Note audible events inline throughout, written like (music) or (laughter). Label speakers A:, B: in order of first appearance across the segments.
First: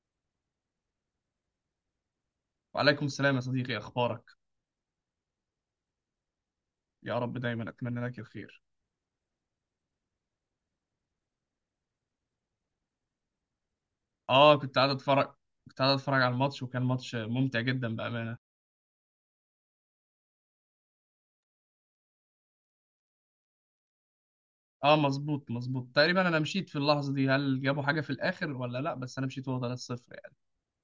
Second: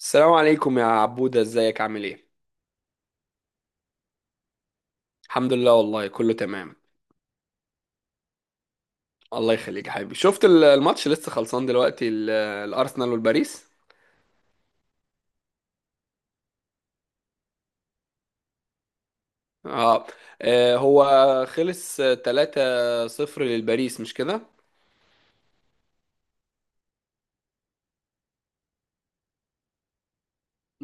A: السلام عليكم يا عبودة، ازيك؟ عامل ايه؟
B: وعليكم السلام يا صديقي، اخبارك؟
A: الحمد لله، والله كله تمام.
B: يا رب دايما اتمنى لك الخير.
A: الله يخليك يا حبيبي. شفت الماتش لسه خلصان دلوقتي؟ الأرسنال والباريس.
B: اه كنت قاعد اتفرج، كنت قاعد اتفرج على الماتش وكان ماتش ممتع جدا بامانه.
A: اه. هو خلص 3-0 للباريس، مش كده؟
B: اه مظبوط، تقريبا انا مشيت في اللحظه دي، هل جابوا حاجه في الاخر ولا لا؟ بس انا مشيت وهو 3-0 يعني.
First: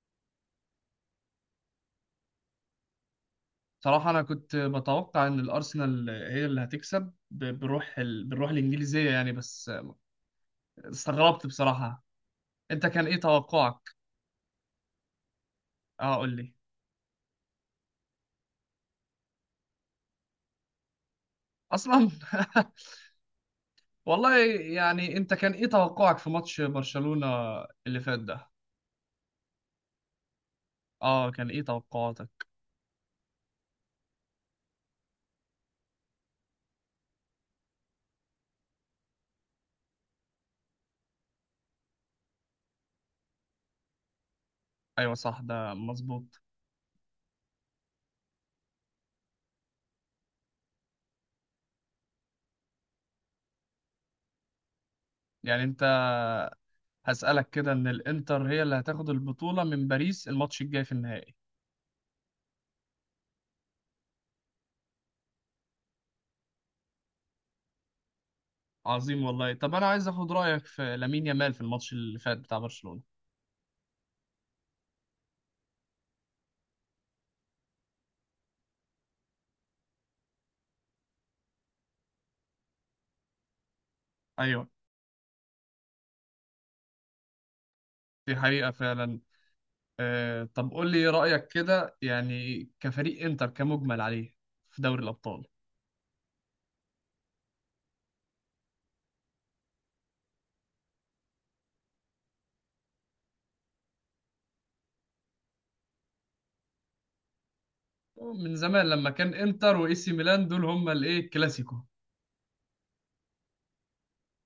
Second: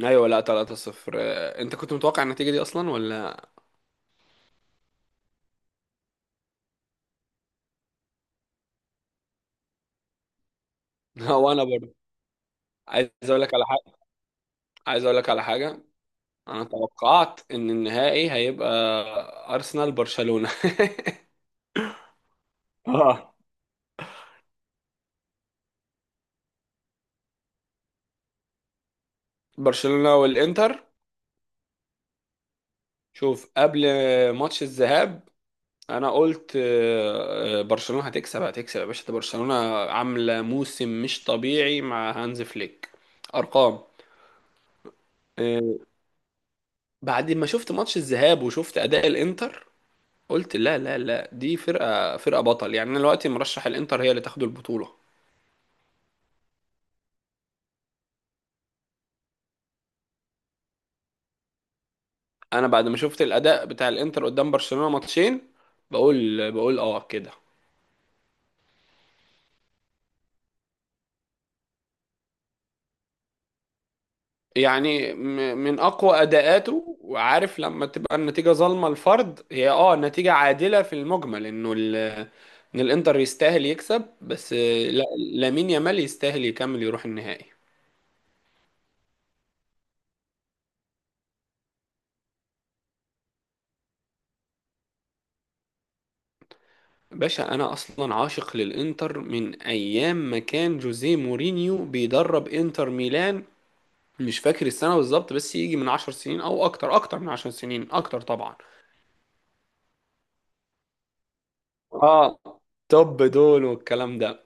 A: ايوه، لا 3-0. انت كنت متوقع النتيجة دي اصلا ولا؟
B: بصراحه انا كنت بتوقع ان الارسنال هي اللي هتكسب بالروح بالروح الانجليزيه يعني، بس
A: (laughs)
B: استغربت
A: وانا برضه.
B: بصراحه. انت كان
A: عايز
B: ايه
A: اقول لك على
B: توقعك؟
A: حاجة، عايز اقول لك على حاجة.
B: اه قول لي.
A: انا توقعت ان النهائي هيبقى أرسنال برشلونة.
B: اصلا
A: (laughs)
B: (laughs)
A: اه.
B: والله. يعني انت كان ايه توقعك في ماتش برشلونه اللي فات ده؟
A: برشلونة والإنتر.
B: اه كان ايه توقعاتك؟
A: شوف قبل ماتش الذهاب، انا قلت برشلونة هتكسب هتكسب يا باشا، ده برشلونة عاملة موسم مش طبيعي مع هانز فليك. ارقام.
B: ايوه صح،
A: آه،
B: ده مظبوط.
A: بعد ما شفت ماتش الذهاب وشفت اداء الانتر، قلت لا لا لا، دي فرقة فرقة بطل يعني. انا دلوقتي مرشح الانتر هي اللي تاخد البطولة.
B: يعني انت، هسألك كده، ان الانتر هي اللي هتاخد البطولة من باريس الماتش الجاي في النهائي؟
A: انا بعد ما شفت الاداء بتاع الانتر قدام برشلونة ماتشين، بقول اه كده.
B: عظيم والله. طب انا عايز اخد رأيك في لامين يامال في الماتش اللي فات بتاع برشلونة.
A: يعني من اقوى اداءاته. وعارف لما تبقى النتيجه ظالمه الفرد، هي اه نتيجه عادله في المجمل، انه ان الانتر يستاهل يكسب، بس
B: ايوه.
A: لا، لامين يامال يستاهل يكمل يروح النهائي.
B: دي حقيقة فعلا. آه، طب قول لي رأيك كده، يعني كفريق انتر كمجمل عليه في دوري الابطال.
A: باشا انا اصلا عاشق للانتر من ايام ما كان جوزيه مورينيو بيدرب انتر ميلان. مش فاكر السنه بالظبط، بس يجي من 10 سنين او اكتر، اكتر من 10 سنين اكتر
B: من
A: طبعا.
B: زمان لما كان انتر واي سي ميلان، دول هما الايه، الكلاسيكو.
A: اه. طب دول والكلام ده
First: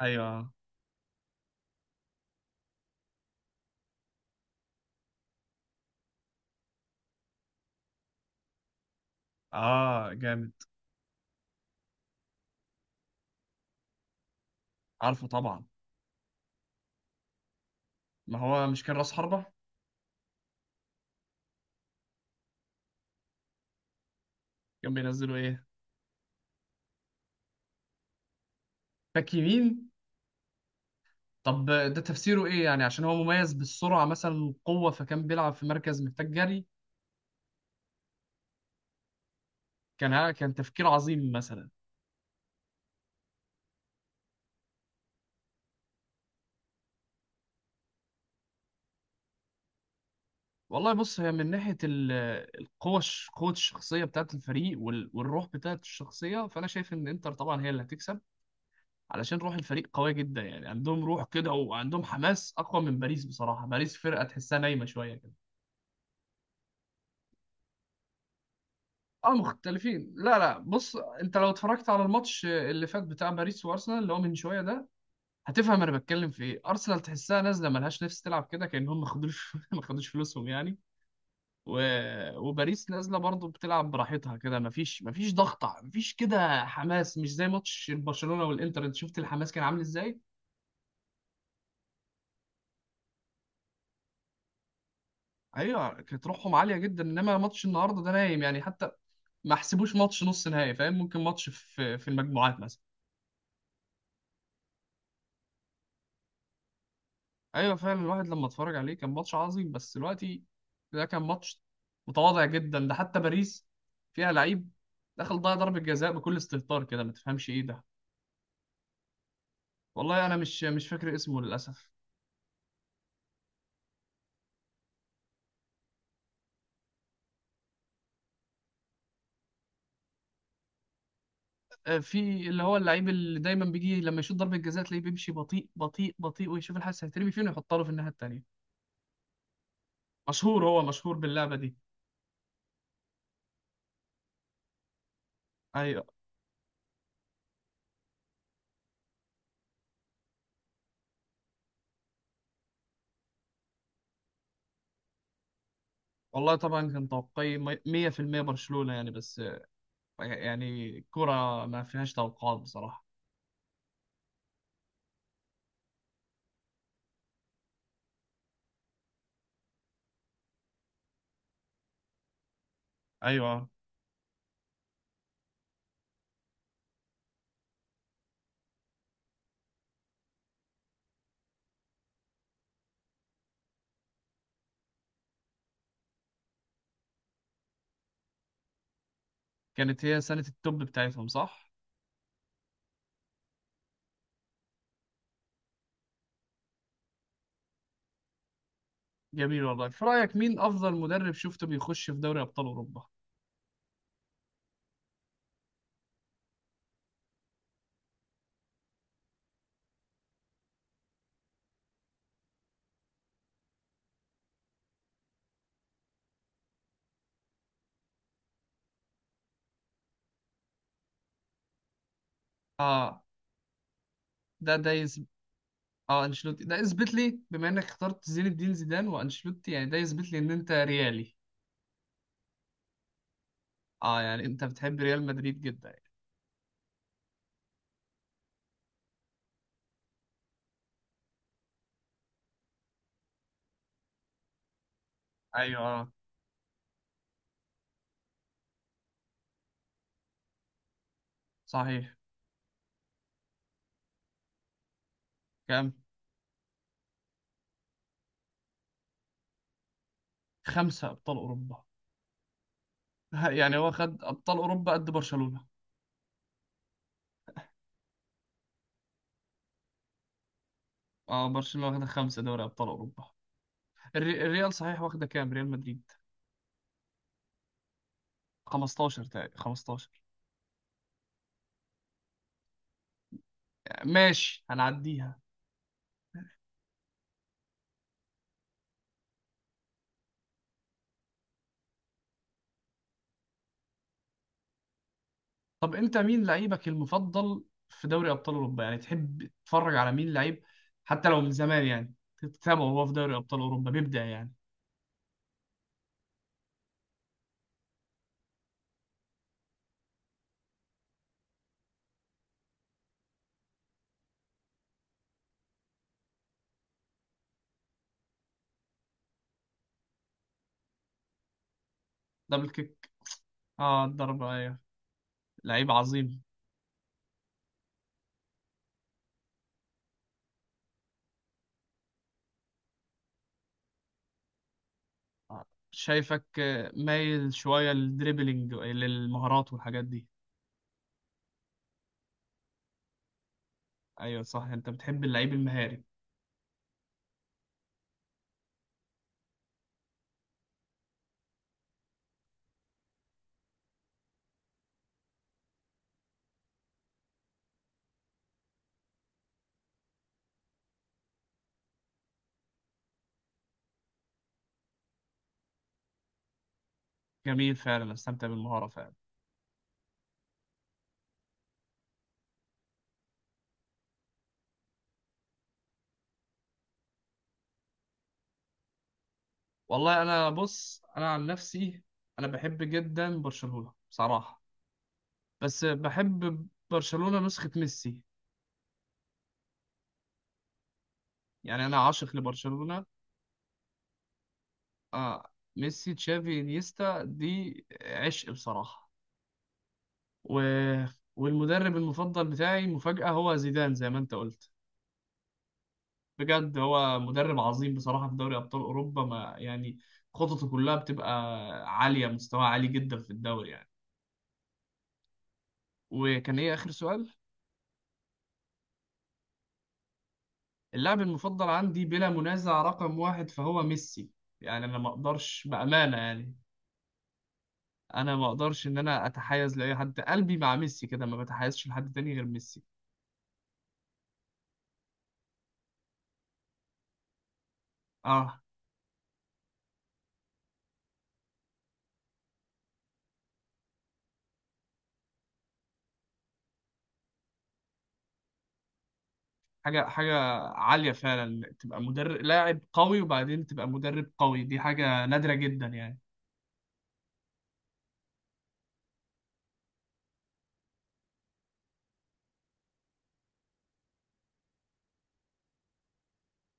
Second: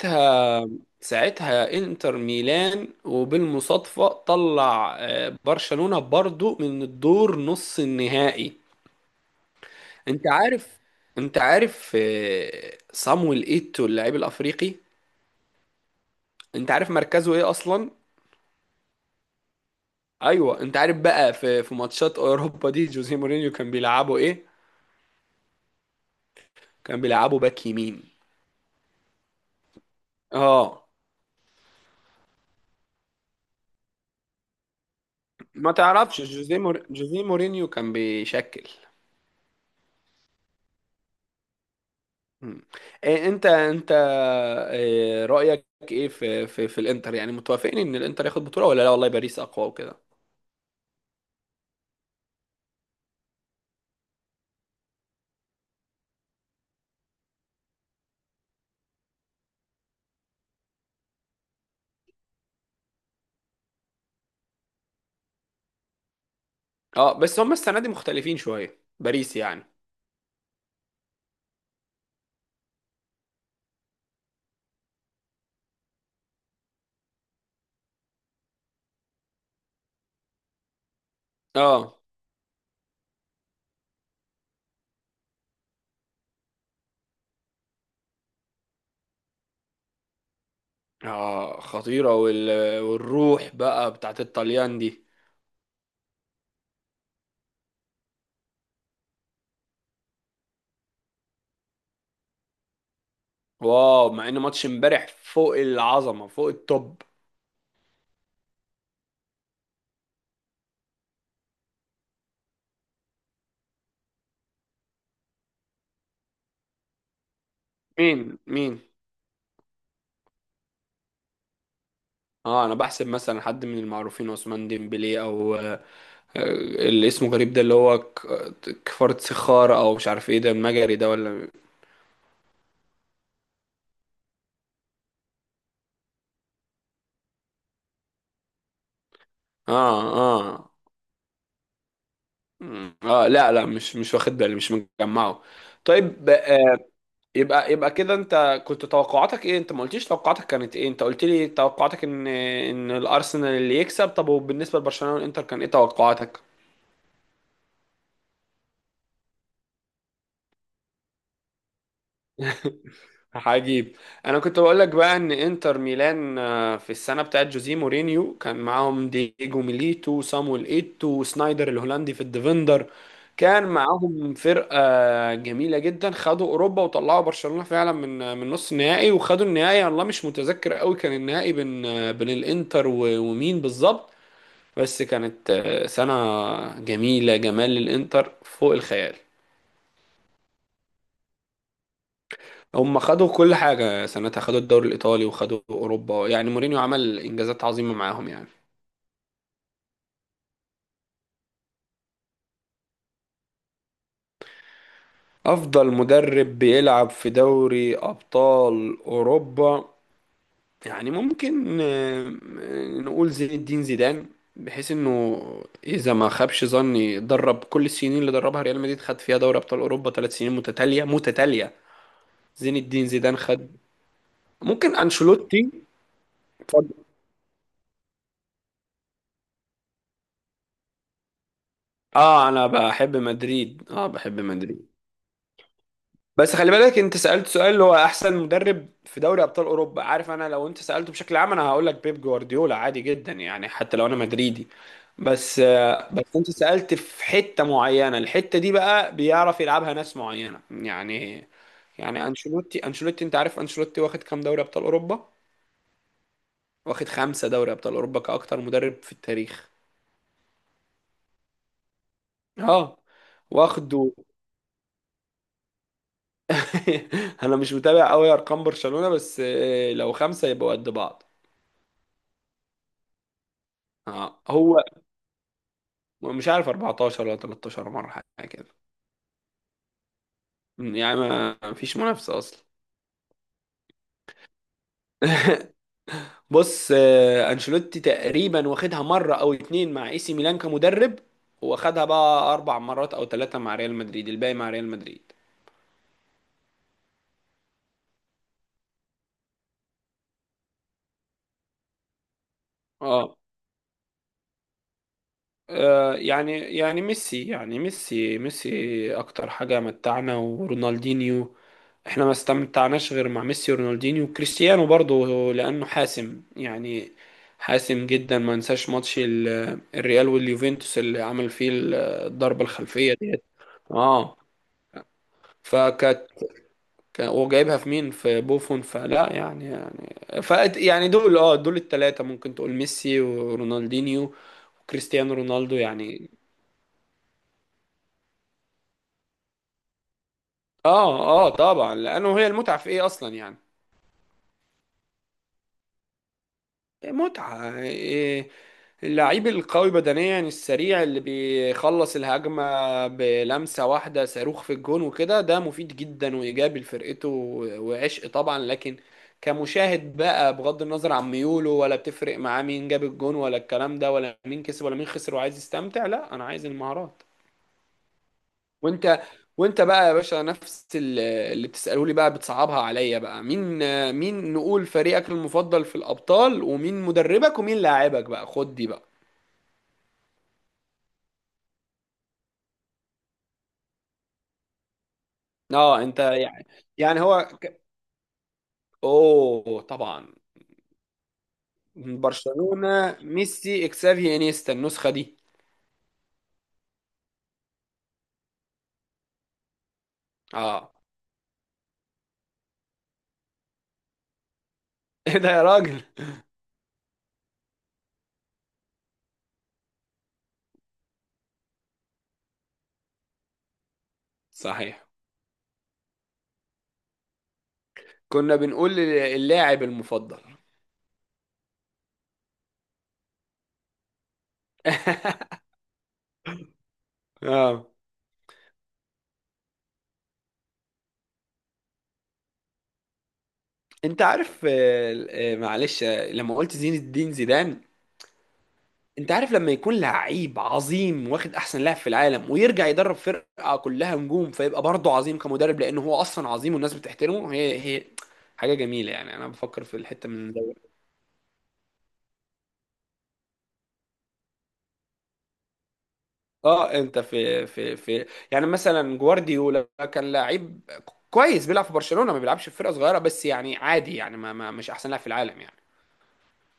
B: ايوه.
A: ساعتها انتر ميلان، وبالمصادفة طلع برشلونة برضو من الدور نص النهائي.
B: اه
A: انت
B: جامد.
A: عارف، انت عارف صامويل ايتو اللاعب الافريقي.
B: عارفه طبعا.
A: انت عارف مركزه ايه اصلا.
B: ما هو مش كان راس حربة؟
A: ايوه، انت عارف بقى في ماتشات اوروبا دي جوزيه مورينيو كان بيلعبه ايه؟
B: كانوا بينزلوا ايه؟
A: كان بيلعبه باك يمين.
B: باك يمين؟
A: اه.
B: طب ده تفسيره ايه يعني؟ عشان هو مميز بالسرعه مثلا والقوه، فكان بيلعب في
A: ما
B: مركز
A: تعرفش
B: محتاج جري.
A: جوزيه مورينيو كان بيشكل.
B: كان كان تفكير عظيم مثلا.
A: مم. إيه انت إيه رأيك، ايه في الانتر؟ يعني متوافقين ان الانتر ياخد بطولة ولا لا والله باريس اقوى وكده؟
B: والله بص، هي من القوه، قوه الشخصيه بتاعت الفريق والروح بتاعت الشخصيه، فانا شايف ان انتر طبعا هي اللي هتكسب. علشان روح الفريق قويه جدا يعني، عندهم روح كده وعندهم حماس اقوى من باريس بصراحه. باريس فرقه تحسها نايمه شويه كده.
A: اه، بس هم السنة دي مختلفين شوية
B: اه
A: باريس يعني.
B: مختلفين، لا لا بص، انت لو اتفرجت على الماتش اللي فات بتاع باريس وارسنال اللي هو من شويه ده، هتفهم انا بتكلم في ايه. ارسنال تحسها نازله ملهاش نفس تلعب كده، كانهم ما خدوش (laughs) ما خدوش فلوسهم يعني. و...
A: اه
B: وباريس نازله برضو بتلعب براحتها كده، ما فيش ضغط، ما فيش كده حماس، مش زي ماتش برشلونه والانتر. انت شفت الحماس كان عامل ازاي؟
A: اه، خطيرة والروح بقى بتاعت الطليان دي.
B: ايوه كانت روحهم عاليه جدا. انما ماتش النهارده ده نايم يعني، حتى ما حسبوش ماتش نص نهائي، فاهم؟ ممكن ماتش في المجموعات مثلا.
A: واو، مع ان ماتش امبارح فوق العظمة فوق التوب.
B: ايوه فعلا، الواحد لما اتفرج عليه كان ماتش عظيم. بس دلوقتي ده كان ماتش متواضع جدا. ده حتى باريس فيها لعيب دخل ضيع ضربة جزاء بكل استهتار كده، ما تفهمش ايه ده.
A: مين مين؟
B: والله انا مش فاكر اسمه للاسف.
A: اه، انا بحسب مثلا حد من المعروفين، عثمان ديمبلي او اللي اسمه غريب ده، اللي هو كفارة سخار، او مش عارف ايه ده المجري ده ولا؟
B: في اللي هو اللعيب اللي دايما بيجي لما يشوط ضربة جزاء تلاقيه بيمشي بطيء بطيء بطيء، ويشوف الحارس هيترمي فين ويحطها له في الناحية التانية.
A: اه. اه.
B: مشهور، هو مشهور باللعبة دي.
A: اه، لا لا مش واخد بالي، مش مجمعه.
B: ايوه.
A: طيب آه، يبقى يبقى كده، انت كنت توقعاتك ايه؟ انت ما قلتليش توقعاتك كانت ايه، انت قلت لي توقعاتك ان ان الارسنال اللي يكسب، طب وبالنسبه لبرشلونه والانتر كان ايه توقعاتك؟
B: والله طبعا كان توقعي 100% برشلونة يعني، بس يعني كرة ما فيهاش توقعات بصراحة.
A: عجيب. انا كنت بقول لك بقى ان انتر ميلان في السنه بتاعت جوزيه مورينيو كان معاهم دييجو ميليتو وصامويل ايتو وسنايدر الهولندي في الديفندر. كان
B: ايوه
A: معاهم فرقه جميله جدا، خدوا اوروبا وطلعوا برشلونه فعلا من من نص النهائي، وخدوا النهائي. والله مش متذكر قوي كان النهائي بين بين الانتر ومين بالظبط. بس كانت سنه جميله، جمال الانتر فوق الخيال.
B: كانت هي سنة التوب بتاعتهم، صح؟
A: هم خدوا كل حاجة سنتها، خدوا الدوري الإيطالي وخدوا أوروبا، يعني مورينيو عمل إنجازات عظيمة معاهم يعني.
B: جميل والله. في رأيك مين أفضل مدرب شفته بيخش في دوري أبطال أوروبا؟
A: أفضل مدرب بيلعب في دوري أبطال أوروبا، يعني ممكن نقول زين الدين زيدان، بحيث إنه إذا ما خابش ظني، درب كل السنين اللي دربها ريال مدريد، خد فيها دوري أبطال أوروبا 3 سنين متتالية متتالية. زين الدين
B: آه،
A: زيدان خد.
B: ده ده
A: ممكن
B: يثبت.
A: أنشيلوتي.
B: آه أنشيلوتي، ده
A: اتفضل.
B: يثبت لي، بما إنك اخترت زين الدين زيدان وأنشيلوتي، يعني ده يثبت لي إن أنت ريالي.
A: اه، انا بحب مدريد، اه
B: آه،
A: بحب
B: يعني أنت
A: مدريد.
B: بتحب ريال مدريد جدا يعني.
A: بس خلي بالك، انت سألت سؤال اللي هو احسن مدرب في دوري ابطال اوروبا. عارف، انا لو انت سألته بشكل عام انا هقول لك بيب جوارديولا عادي جدا يعني، حتى لو انا مدريدي. بس،
B: أيوه آه.
A: بس انت سألت في حتة معينة، الحتة دي بقى بيعرف يلعبها ناس معينة يعني.
B: صحيح،
A: يعني انشيلوتي، انشيلوتي، انت عارف انشيلوتي واخد كام دوري ابطال اوروبا؟
B: كام؟
A: واخد 5 دوري ابطال اوروبا كأكتر مدرب في التاريخ.
B: خمسة أبطال أوروبا؟
A: اه.
B: (laughs) يعني هو
A: واخده.
B: خد أبطال أوروبا قد برشلونة.
A: (laughs) انا مش متابع قوي ارقام برشلونة، بس لو 5 يبقوا قد بعض.
B: آه برشلونة واخدة خمسة دوري أبطال أوروبا.
A: اه
B: الريال
A: هو.
B: صحيح واخدة كام؟ ريال مدريد؟
A: مش عارف 14 ولا 13 مرة، حاجة كده.
B: 15 تقريبا، 15.
A: يعني ما فيش منافسة أصلا.
B: ماشي هنعديها.
A: (laughs) بص أنشيلوتي تقريبا واخدها مرة أو اتنين مع اي سي ميلان كمدرب، واخدها بقى 4 مرات أو ثلاثة مع ريال مدريد، الباقي مع ريال مدريد.
B: طب انت مين لعيبك المفضل في دوري ابطال اوروبا؟ يعني تحب تتفرج على مين لعيب، حتى لو من زمان يعني تتابعه وهو في دوري
A: اه.
B: ابطال اوروبا بيبدع يعني.
A: يعني ميسي أكتر حاجة متعنا، ورونالدينيو. احنا ما استمتعناش غير مع ميسي ورونالدينيو وكريستيانو برضه، لانه حاسم يعني، حاسم جدا. ما انساش ماتش الريال واليوفنتوس اللي عمل فيه الضربة
B: دبل كيك.
A: الخلفية ديت.
B: اه
A: اه.
B: الضربة ايوه. لعيب
A: فكانت
B: عظيم.
A: وجايبها في مين؟ في بوفون، فلا يعني يعني. ف، يعني دول اه دول الثلاثة ممكن تقول ميسي ورونالدينيو وكريستيانو
B: آه،
A: رونالدو يعني.
B: شايفك مايل شوية للدريبلينج، للمهارات والحاجات دي.
A: اه اه طبعا، لانه هي المتعة في ايه اصلا يعني.
B: ايوه صح، انت بتحب اللعيب المهاري.
A: متعة إيه؟ اللعيب القوي بدنيا السريع اللي بيخلص الهجمة بلمسة واحدة صاروخ في الجون وكده، ده مفيد جدا وإيجابي لفرقته وعشق طبعا، لكن كمشاهد بقى بغض النظر عن ميوله، ولا بتفرق معاه مين جاب الجون ولا الكلام ده، ولا مين كسب ولا مين خسر، وعايز يستمتع، لا أنا عايز المهارات.
B: جميل، فعلا استمتع بالمهارة فعلا.
A: وأنت وأنت بقى يا باشا نفس اللي بتسأله لي بقى، بتصعبها عليا بقى. مين نقول فريقك المفضل في الأبطال؟ ومين مدربك ومين لاعبك بقى؟ خد دي بقى.
B: والله انا بص، انا عن نفسي انا بحب جدا برشلونة بصراحة. بس
A: اه، انت يعني،
B: بحب
A: يعني
B: برشلونة
A: هو
B: نسخة ميسي.
A: اوه طبعا.
B: يعني انا عاشق لبرشلونة.
A: برشلونة ميسي اكسافي انيستا النسخة دي.
B: آه، ميسي تشافي انيستا دي عشق بصراحة. و...
A: اه.
B: والمدرب المفضل بتاعي مفاجأة، هو زيدان زي ما انت قلت.
A: (laughs) ايه ده يا راجل.
B: بجد هو مدرب عظيم بصراحة في دوري ابطال اوروبا ما يعني، خططه كلها بتبقى عالية، مستوى عالي جدا في الدوري يعني.
A: صحيح.
B: وكان ايه اخر سؤال؟
A: كنا بنقول اللاعب المفضل.
B: اللاعب المفضل عندي بلا منازع رقم واحد فهو ميسي. يعني انا ما
A: (laughs)
B: اقدرش بأمانة يعني،
A: اه.
B: انا ما اقدرش ان انا اتحيز لاي حد، قلبي مع ميسي كده، ما بتحيزش لحد تاني غير ميسي.
A: انت عارف معلش لما قلت زين الدين زيدان.
B: اه
A: انت عارف لما يكون لعيب عظيم واخد احسن لاعب في العالم ويرجع يدرب فرقة كلها نجوم، فيبقى برضه عظيم كمدرب، لانه هو اصلا عظيم والناس بتحترمه، هي هي حاجة جميلة. يعني انا بفكر في
B: حاجه،
A: الحتة من
B: عاليه فعلا، تبقى مدرب لاعب قوي وبعدين تبقى مدرب قوي، دي حاجه نادره جدا يعني.
A: اه. انت في يعني مثلا جوارديولا كان لعيب كويس، بيلعب في برشلونة، ما بيلعبش في فرقة صغيرة بس يعني عادي يعني، ما مش احسن لاعب في العالم يعني.